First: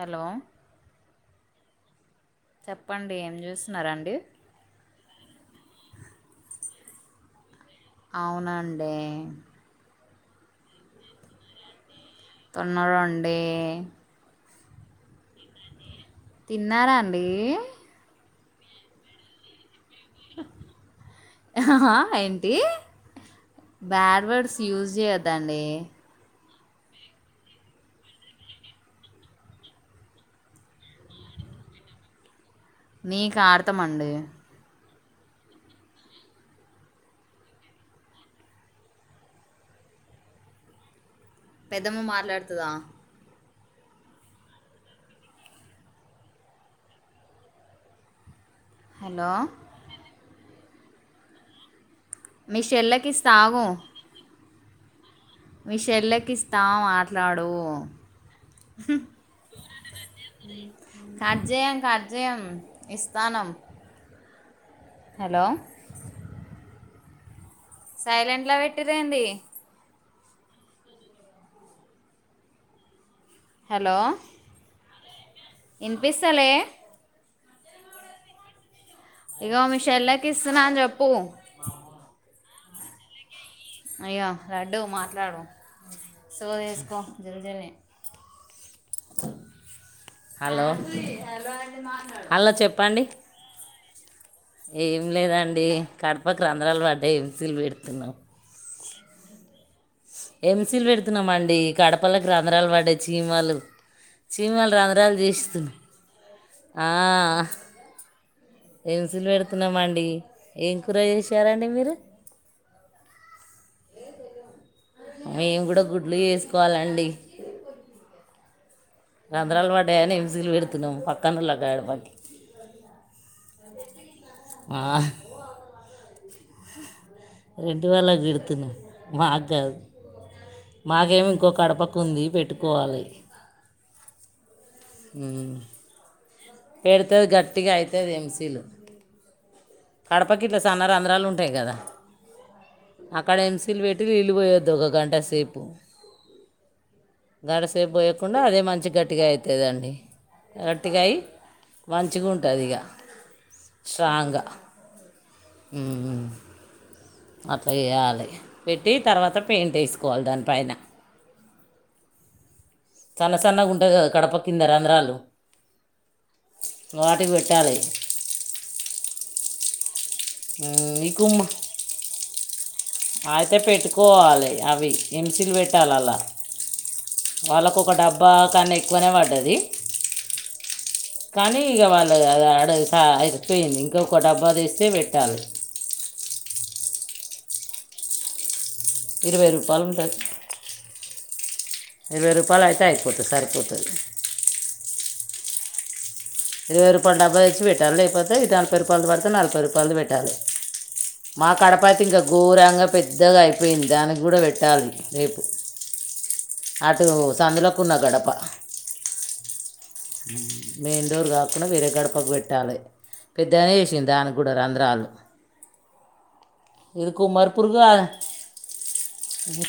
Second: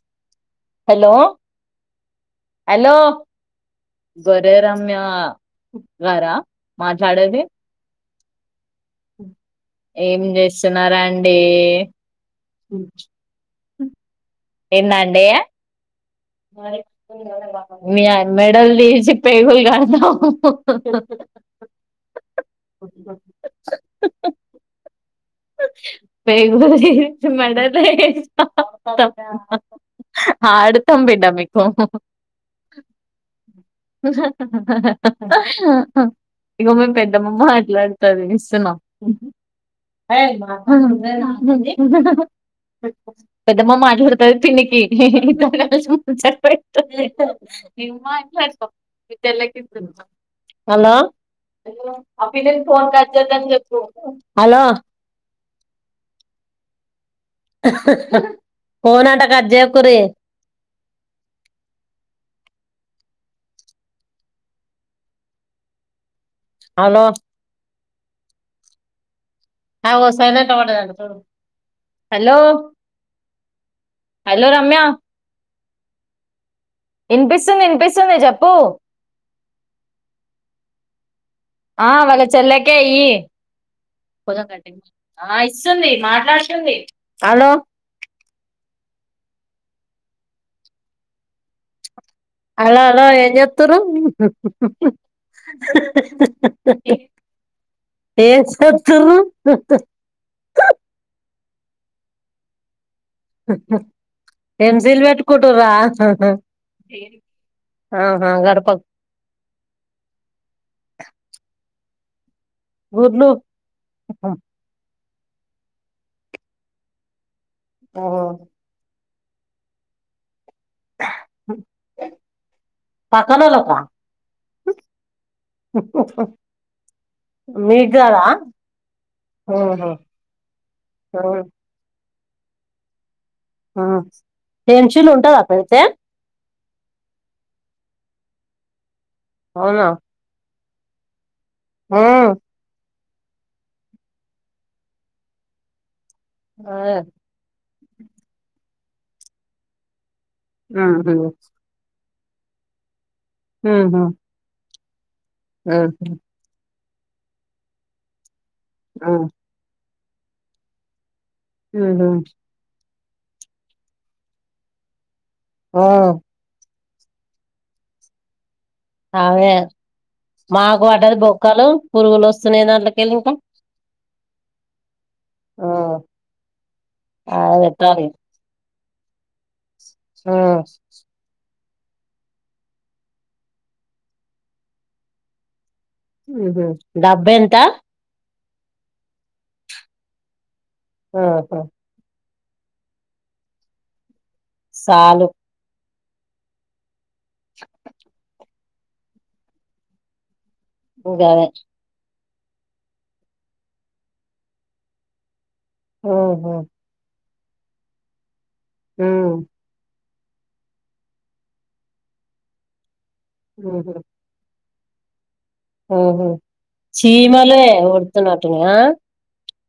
Hello hello hello చెప్పండి ఏం చేస్తున్నారండి జరే రమ్యా గారా మాట్లాడేది అవునండి ఏం జేస్సున్నారండీ తున్నారాండి ఏందండీ తిన్నారా అండి య్య మెడల్ దీచ్చి పైగుల్ కాద్దాం అహ హా ఏంటి బ్యాడ్ వర్డ్స్ యూజ్ చేయద్ దండి మెడలేస్తా [unintelligible] ఆడుతం బిడ్డా మీకు మిక్ అర్తం అండి ఇగో మీ పెద్దమ్మ మాట్లాడుతుంది ఇస్తునా [inaudible] పెద్దమ్మ మాట్లాడుతుందా పెద్దమ్మ మాట్లాడ్తది పిన్నికీ హలో! మీ చెల్లెకి ఇస్తా ఆగు హలో మీ చెల్లకిస్తా మాట్లాడూ ఫోన్ అంట కట్ చేయకుర్రి కట్జయం కట్జయం. ఇస్తానం. హలో! అలో సైలెంట్ల పెట్టింరెంది. హలో! హలో రమ్యా ఇన్పిస్తాలే ఇన్పిస్తుంది ఇన్పిస్తుంది చెప్పు ఇగో మీ చెల్లకిస్తున్నా అన్ చెప్పు చెల్లకే ఈ అయ్యో లడ్డు ఆ మాట్లాడు ఇస్తుంది సో మాట్లాడుతుంది. తీసుకో హలో జల్జల్ని హలో! హలో అలో చెప్పండి అలో ఏం జేత్తుర్రు. ఏం లేదండి కడపకు రంధ్రాలు పడ్డాయి ఎంసీలు పెడుతున్నాం ఏం జేత్తుర్రు ఎంసీల్ పెడ్తున్నామండి కడపలక్ రంధ్రాలు పడ్డాయి చీమలు చీమల్ ఎంసీలు రంధ్రాల్ పెట్టుకుంటుర్రా జేస్తున్నయి. ఆ ఆహా గడప ఏంసీల్ పెడ్తున్నామండి ఏం కూర చేసారండి మీరు గుడ్లు మేం గుడా గుడ్లు చేస్కోవాలండి. ఓ... రంధ్రాల్ పడ్డాయని ఎంసీల్ పెడ్తున్నము పక్కనోల్ల గడపకి పక్కనోళ్ళక రెడ్డి వాళ్లక్ పెడుతున్నాం మాక్ గాదు ఆహా మాకేమో ఇంకో కడపక్ ఉంది పెట్టుకోవాలి. ఏం సీల్ ఉంటద పెడ్తే పెడ్తే గట్టిగయితది ఎంసీలు అవునా కడపకి సన్న రంధ్రాలుం మ్ అక్కడ ఎంసీల్ పెట్టి నీళ్ళు పోయద్దు ఒక గంట సేపు అదే గంట సేప్ పోయకుండా అదే మంచిగ్ గట్టిగ అయితదండి. గట్టిగై ఉహు మంచిగుంటదిగ ఉహు స్ట్రాంగా ఉమ్ ఉహు అట్ల ఏయాలె పెట్టి తర్వాత పెయింట్ ఏస్ కోవల్ దాన్ పైన లేదా సన్న సన్నగుంటది గదా కడప కింద రంధ్రాలు హ వాటి పెట్టాలి అవే మాకు పంటది నీకు బొక్కలు పురుగులు ఒస్తున్నాయిధన్ అయితే పెట్టుకోవాలి అవి ఎంసీల్ పెట్టాల్ అల్ల ఆ అదే వాళ్ళక్ ఒక పెట్టాలి డబ్బా కన్నా ఎక్కువనే వడ్డది. ఆ కానీ ఇగ వాళ్ళ అదాడ ఇంకా ఎల్లిపోయింది ఇంకొక డబ్బా తెస్తే పెట్టాలి. డబ్బెంత? ఇరవై రూపాలు ఉంటాద్ ఆహా ఇరవై రూపాల్ అయితే అయిపోతది సరిపోతది సాలు ఇరవై రూపాల్ డబ్బ తెచ్చి పెట్టాలి లేకపోతే ఇ నల్పాయి రూపాయలు పడితే నల్పాయి రూపాల్ ది వెట్టాలి గదే మా కడపాతి ఇంకా ఘోరంగా పెద్దగా అయిపోయింది దానికి కూడా వెట్టాలి రేపు హ అటు సందులకు ఉన్న గడప ఆ మెయిన్ డోర్ కాకుండా వేరే గడపకు వెట్టాలె పెద్దగానే ఎషిన్ దానికి కూడా రంద్రం రాలు ఉహ చీమలే ఊర్తునటున్నాయా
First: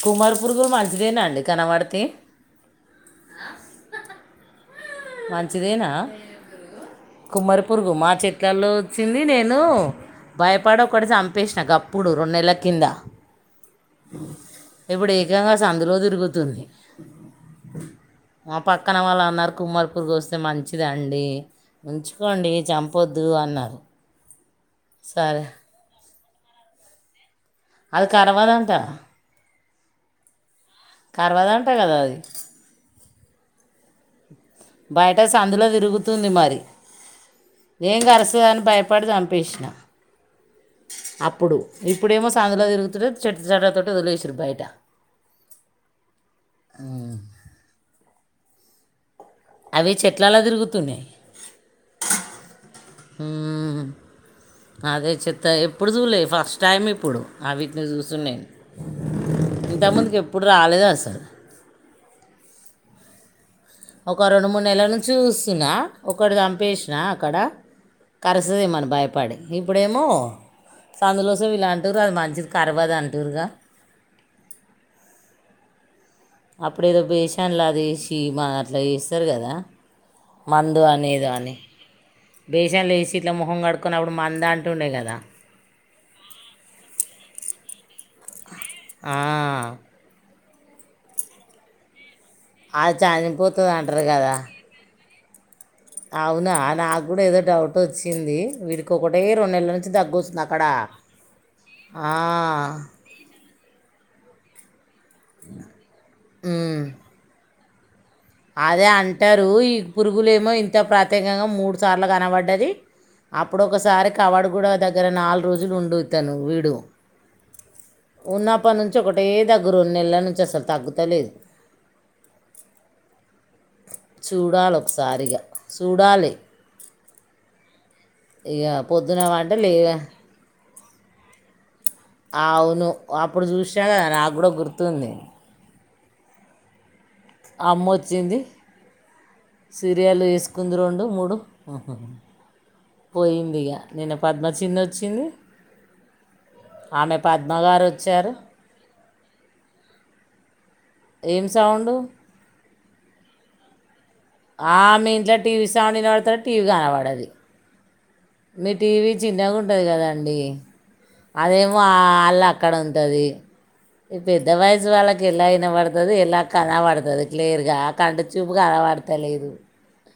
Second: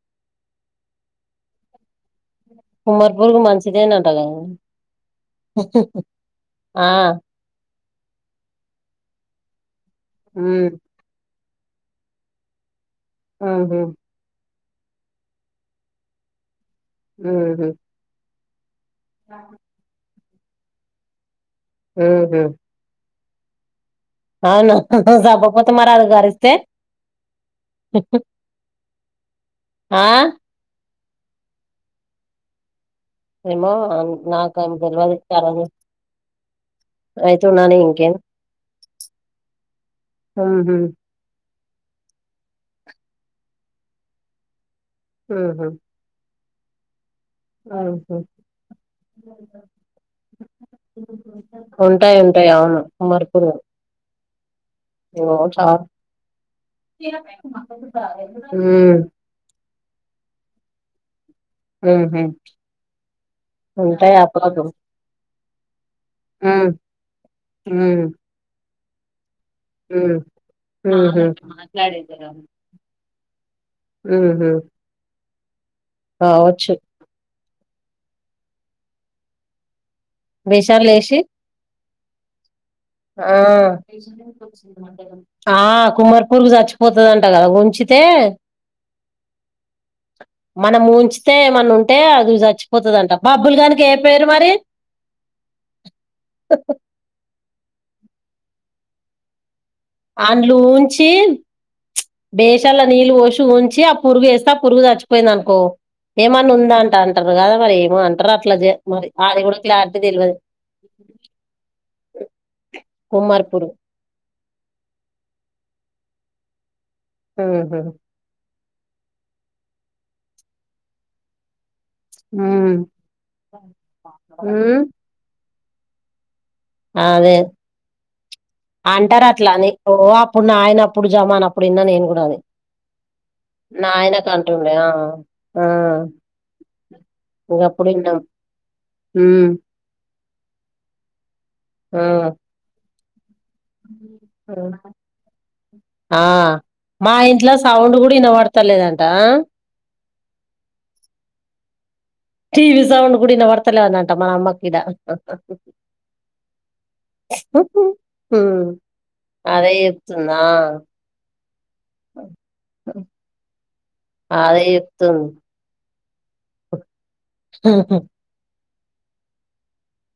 కుమార్ పూర్గుల్ మంచిదేనా అండి కనవాడితే ఉమార్పూర్గు మంచిదే నట కదా మంచిదేనా ఆ కుమరి పురుగు మా చెట్కల్లో ఓచ్చింది నేను హ్మ్ భయపడ ఒకటి సం పేసిన గప్పుదు రెండు నెల్ల కింద మ్మ్ ఇప్పుడు ఏకంగా సందులో తిరుగుతుంది మ్మ్ మా పక్కన వాళ్ అన్నర్ కుమార్పూ సుసే మంచిద్ అండి హుహు ఉంచుకోండి చంపొద్ దు అన్నార్ అవునా సంపాపోతే మరి అవి గారిస్తే అది కర్వాదంట ఆ కర్వాదంట కదా అది ఏమో నాక్ బయట సందులో తీర్గుతుంది మరి అయితున్నాని ఎం ఇంకేం కరుస్తదని బయి పడి సంపేస్నా ఆహా ఇప్పుడేమో సందుల తీర్గుతుంటే చేత చట్టాతో ఒదిలేసిర్ బాయటా మ్మ్ మ్ మ్మ్ అవి చెట్లలా తీర్గుతున్నాయి ఎ అవును కుమారీపూరు అదే చెత్త ఎప్పుడు చూలే ఫస్ట్ టైం ఇప్పుడు అవిత్ని సూసుడు నేన్ హ్మ్ ఇంత ముందుకి ఎప్పుడు రాలేదు అసల్ మ్మ్ ఒక్క రెండు మూడు నెల్ల నుంచి చూసునా ఒకటి హ్మ్ చంపేసినా అక్కడ హ్మ్ కరుసదేమని భయపడి ఇప్పుడేమో హ్మ్ హుహు. సందులో సువిల్ అంటురు అది మంచిది కరవద్ అంటూరుగా ఉ హు అప్పుడేదో బేషన్ల అదేశి మా అట్లా ఎసరు కదా మందు విషాలు అనే లేసి దాని ఆ అప్పుడు మంద అంటుండే కదా ఆ కుమార్ పురుకు చచ్చిపోతుందింట కదా ముంచితే ఆ మనం ముంచితే ఏమన్న ఉంటే అది అది చచ్చిపోతుదంట చనిపోతుంది బబ్బులుగానికి ఎం అంటారు పేరు కదా మరి అవునా నాకుడా ఏదో డౌట్ వచ్చింది వీరికి ఒకటె రెండు నెల ను ఆండ్లో ఉంచి డేషాల నీళ్ళు పోసి ఊం చ్చి ఆ పురుగు ఎస్తే ఆ పురుగు చచ్చిపోయింది అనుకో ఏమన్నా ఉందా అంట అంటారు కదా మరి ఏమో అన్ అదే అంటారు ఈ పురుగులు తెల్వదు. ఏమో ఇంత ప్రత్యేకంగా మూడు సార్లు కనబడ్డది కుమ్మరి అప్పుడు పురుగు. ఒకసారి కవాడ కూడా దగ్గర నాలుగు రోజులు ఉండు తను వీడు ఉ హు అప్పటి నుంచి ఒకటే దగ్గురు నెల నుంచి అసలు తగ్గుతలేదు ఉమ్ చూడాలి ఉమ్, ఒకసారిగా చూడాలి ఆమె ఇక పొద్దున అంటరు అట్లా అంటే అని లే ఓ అప్పుడు నాయినా నప్పుడు జమా అనప్పుడు ఇన్నా నేను కూడా అది అవును అప్పుడు చూసినా కదా నాయినకు నాకు కూడా అంటుండే ఆ గుర్తుంది ఆ ఇంక అమ్మ అప్పుడు విన్నాం వచ్చింది ఉమ్, సీరియల్ చుస్ కుందు రెండు మూడు ఆ పోయింది ఇగ నిన్న ఆ. పద్మచిన్న వచ్చింది ఆ మా ఆమె పద్మ ఇంట్లో గారు సౌండ్ కూడా వచ్చారు ఇనబడత లేదంటా ఏం సౌండు టీ వి సౌండ్ కూడా వింబడ్తలేదు అన్నన్ ఆమె ఇంట్లో టీవీ సౌండ్ వినబడతాది టీవీ కానవాడది ఉమ్, మీ టీవీ అదే చిన్నగుంటది కదా అండి చెప్తుందా అదేమో ఆల లో అక్కడ ఉంటది ఈ పెద్ద అదే వయసు వాళ్ళకి చెప్తుంది ఎలా విన్న పడుతది ఎ ఇలా కన పడుతంది క్లియర్ గా కంటి చూపు కన్నా పడతా లేదు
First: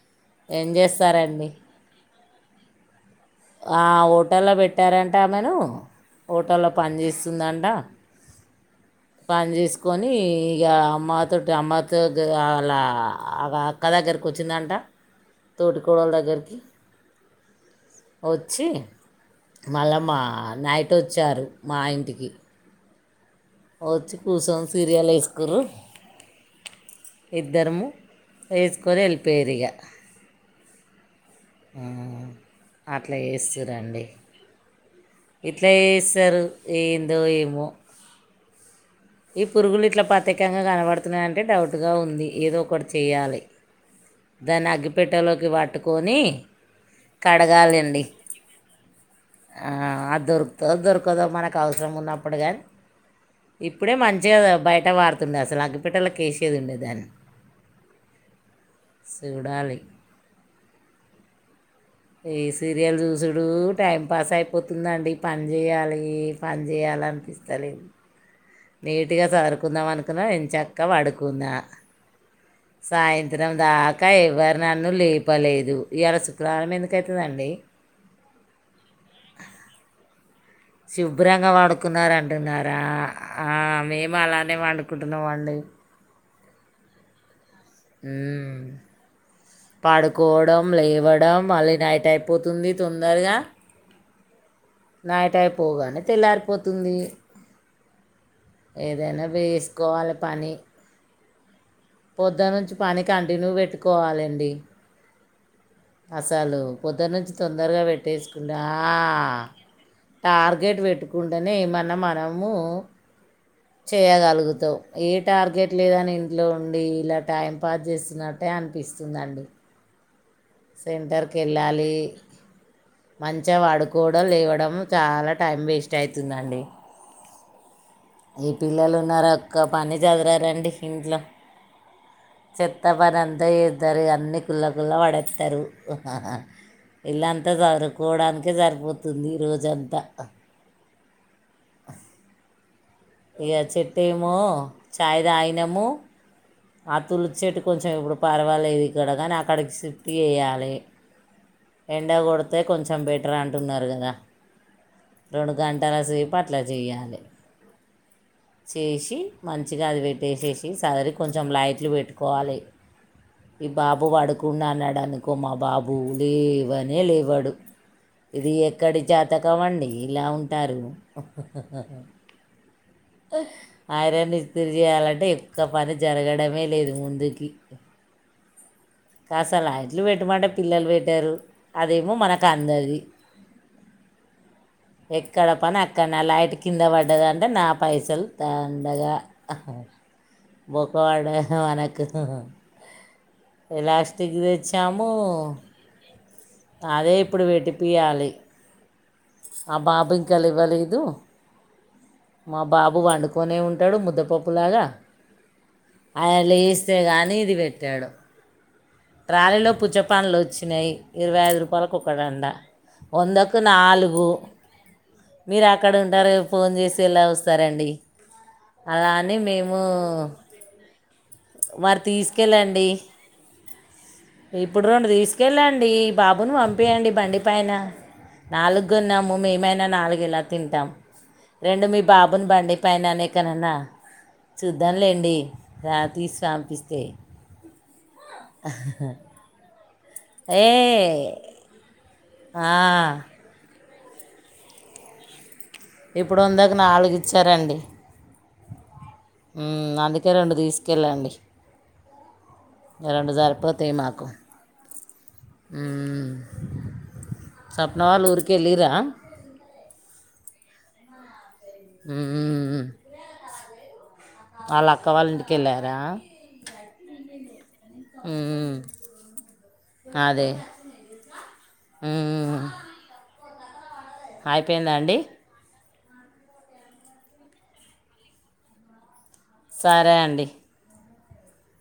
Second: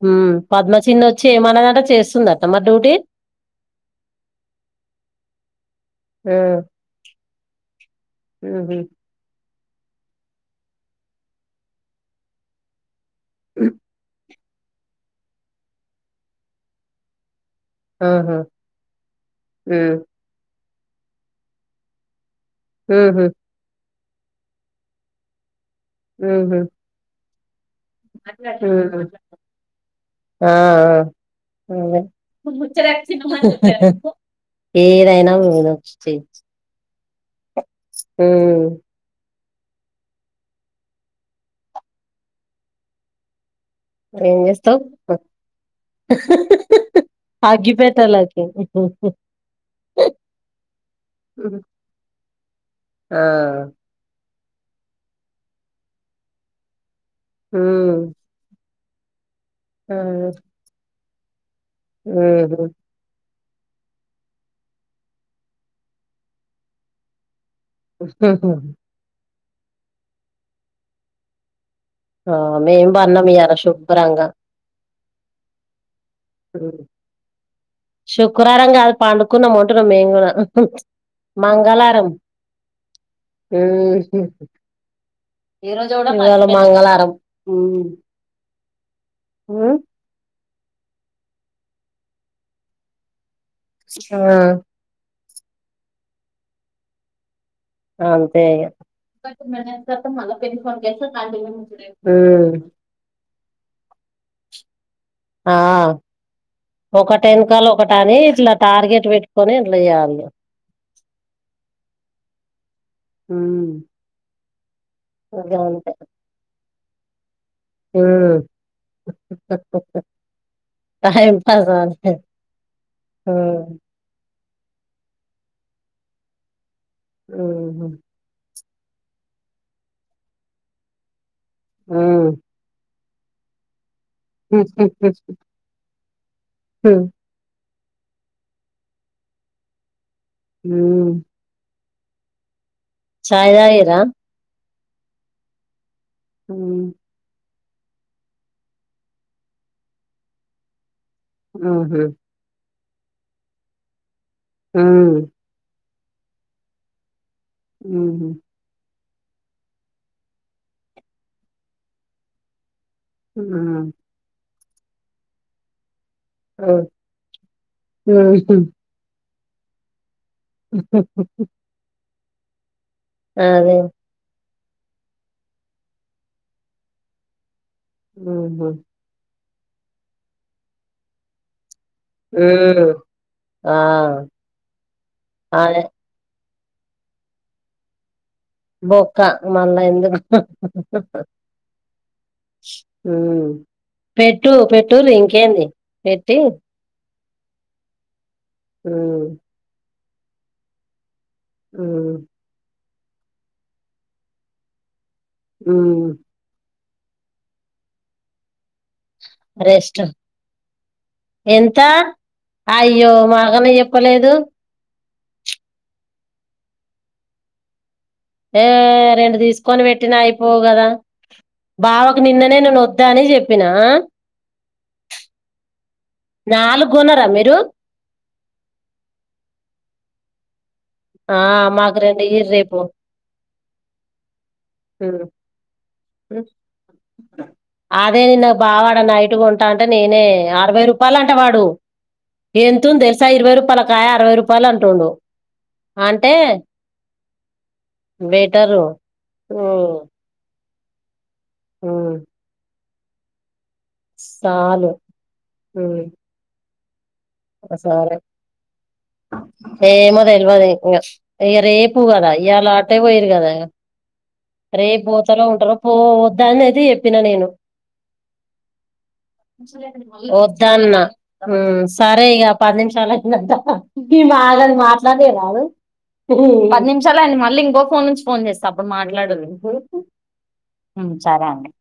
ఉమ్ పద్మచిన్న వచ్చి ఏమన్నాదంట చేస్తుంద అత్తమ్మ డ్యూటీ ఆ హోటల్లో పెట్టారంట ఆమెను హోటోల్లో డ్యూటీ పని చేస్తుందంట పని చేస్ కొని ఇగ అమ్మతోటి అమ్మతో అలా అక్క దగ్గర వచ్చిందంట తోటి కోడలు దెగర కి ఆహా! వచ్చి హ్మ్. మళ్ళా మా నైట్ వచ్చారు మా ఇంటికి ఉ హు వచ్చి కూర్చొని సీరియల్ ఎస్కురు ఉ హు ఇద్దరము వేసుకొని వెళ్ళిపోయారు ఇగ అట్లా ఏ ఎట్లా చేస్తారు ఏందో ఏమో హ్మ్. ఈ పురుగులు ఇట్లా ప్రత్యేకంగా కనబడుతున్నాయంటే డౌట్గా ఉంది ఏదో ఒకటి చేయాలి ఎం దాన్ని చేస్తావు అగ్గిపెట్టెలోకి పట్టుకొని అగ్గిపేట్టలకి ఆ అది దొరుకుతదొరకదో మనకు హుహు. అవసరం ఉన్నప్పుడు గా ఆ బయట వాడుతుండే అసలు అగ్గి పెట్టలకి వేసేది ఉండే దాన్ని ఉమ్ చూడాలి ఈ హుహు. సిరియల్ చూసుడ్ రోజు టైం పాస్ అయిపోతుందండి పని చేయాలి పని చేయాలనిపిస్ నీటుగా సారుకుందాం అనుకున్నా ఎంచ్చక్క పండుకున్న ఔన్ సాయంత్రం దాకా ఎవరు నన్ను లేపలేదు ఇయాల శుక్రావారం హ్మ్. ఎందుకైతదండి శుక్రారం గాదు పండుకున్నాం అంటున్నా మేము గూడా. శుభ్రంగా వడుకున్న మంగళారం. అంటున్నారా ఆ మేము అలానే వండుకుంటున్నాం అండి ఇయాళ మంగళవారం హుమ్ ఉమ్ పడుకోవడం లేవ డం మళ్ళీ నైటైపోతుంది తొందరగా చ్ ఆ నైటైపోగానే తెల్లారిపోతుంది ఆంతే ఏదైనా ఇగ వేసుకోవాలి పొద్ద నుంచి పని కంటిన్యూ పెట్టుకోవాలండి ఆ అసలు పోద్ద ఒకటి నుంచి వెనకాల తొందరగా ఒకటి అని ఇట్లా పెట్టేస్కుంన్నా అ టార్గెట్ పెట్టుకొని ఇట్లా చేయాలి టార్గెట్ పెట్ కుంటేనే ఎమన్నా మనము ఉమ్ చేయగలుగ్ త్ ఏ టార్గెట్ గంతే లేదని ఇంట్లో ఉండి ఇలా టైం పాస్ ఉమ్ చేస్తున్నట్టే అనిపిస్తుందండి టైం పాస్ సెంటర్కేళ్ళాలి అంతే మంచిగా ఉమ్ పడుకోవడం లేవ డం చాలా టైం వేస్టయితుందండి మ్ హూ ఈ పిల్లలున్నారోక్క పని జదురారండి ఇంట్లో మ్ పనంత చేత్ తార్ ఇగ అన్ని కుళ్ళ కుల్లా పడేత్తరు ఇల్లాంతా సదుర్ పోవడానికే సరిపోతుంది ఈ రోజంతా హూమ్ ఇగ తాగిర్రా చెట్టేమో చాయ్ తాగినము ఉమ్, ఆ తుల్చెట్టుకు కొంచెం ఇప్పుడు పర్వాలేదు ఇక్కడ కానీ అక్కడ్కి షిఫ్ట్ చేయ్యలి ఉహు ఎండగొడితే కొంచెం బెటర్ అంటున్నారు కదా ఆ తనసేపట్లా చెయ్యాలి మ్ హు చేసి మంచిగా అది పెట్టేసేసి సర్ది కొంచెం లైట్లు పెట్టుకోవాలి ఉమ్ ఈ ఉమ్ బాబు పడుకుండనుకో మా బాబ్ బు లేవనే లేవాడు ఇది ఉహు ఎక్కడి జాతకమండి ఇలా ఉంటారు అదే ఆరే ని తిరిచెయాలంటే ఎక్కువ పని జరగడమే లేదు ముందుకి మ్ హు కాస్త లైట్లు పెట్టమంటే పిల్లలు పెట్టారు అదేమో మనకందది ఉమ్ ఆ ఎక్కడ పని అదే అక్కన్నే లైట్ కింద పడ్డదంటే నా పైసల్ బోక్కా మళ్ళా ఎందు బొక్కపడ్డద్ మనకు హుమ్ ఎలాస్టిక్ పెట్టు తెచ్చాము పెట్టురింకేంది పెట్ అదే ఇప్పుడు పెట్టి పియ్యలి హూమ్ కా లెవ్వలేదు ఆ బాబు వండుకొనే ఉంటాడు ముద్దపప్పులాగా ఉమ్ ఆయన లేస్ తేగాని ఇది పెట్టాడు ట్రాలీలో పుచ్చ రెస్ట్ పండ్లోచ్చినాయి. ఇరవై ఐదు ఎంత రూపాలకోక్కటంట వందకు నాలుగు లెదు మీరు అక్కడ ఉంటరు ఫోన్ చేసే ఎలా వస్తారండి ఏ అలా అని రెండు మేము తీసుకొని పెట్టినా అయిపోవు గదా మరి బావకి నిన్ననే తీసుకెళ్ళండి నెనోద్దని జేప్పిన ఇప్పుడు రెండు తీసుకెళ్ళండి. బాబుని నాలుగు పంపియండి కొనరా బండి మీరు పైన. నాలుగొన్నాము మేమైనా నాలుగెలా ఆ రెండు మాకు మీ బాబుని ఇయ్యిర్రి బండి రేపు పైన నీకనన్నా ఉమ్ చూద్దాంలేండి రాతీస్ ఉమ్. పంపిస్తే అదే నిన్న బావాడ నైటు గొంటా అంటే నేనే ఏ అరవై రూపాయలంట వాడు ఆ, ఎంతుంది తెలుసా. ఇరవై రూపాయల కాయ అరవై రూపాయలు అంటుండు. అంటే ఇప్పుడు వందకి నాలుగు ఇచ్చారండి. టరు మ్ అందుకే రెండు తీసుకెళ్ళండి. ఉ రెండు సరిపోతయ్ మాకు మ్ సప్న ఒకసారే వాళ్ళు ఊరికి వెళ్ళిరా ఏమో తెల్వదు ఇ ఇంగ ఇగ రేపు గదా ఇయలా ఆటే పోయిరు గదా ఇగ రే వాళ్ళ అక్క వాళ్ళ పోతరొ ఇంటికి ఉంటరొ వెళ్ళారా పోవొద్ద నైతే చెప్పిన నేను అదే ఒద్దన్న హ్మ్ సరే ఇగ పది నిమిషాలు అయిందంత గీ మాగని అయిపోయిందా అండి మాట్లాడనియ రాదు. పది నిమిషాలు అయింది. మళ్ళి ఇంకొ ఫోన్ నుంచి ఫోన్ చేస్త అప్పుడు మాట్లాడు సరే అండి హ్మ్ సరే అండి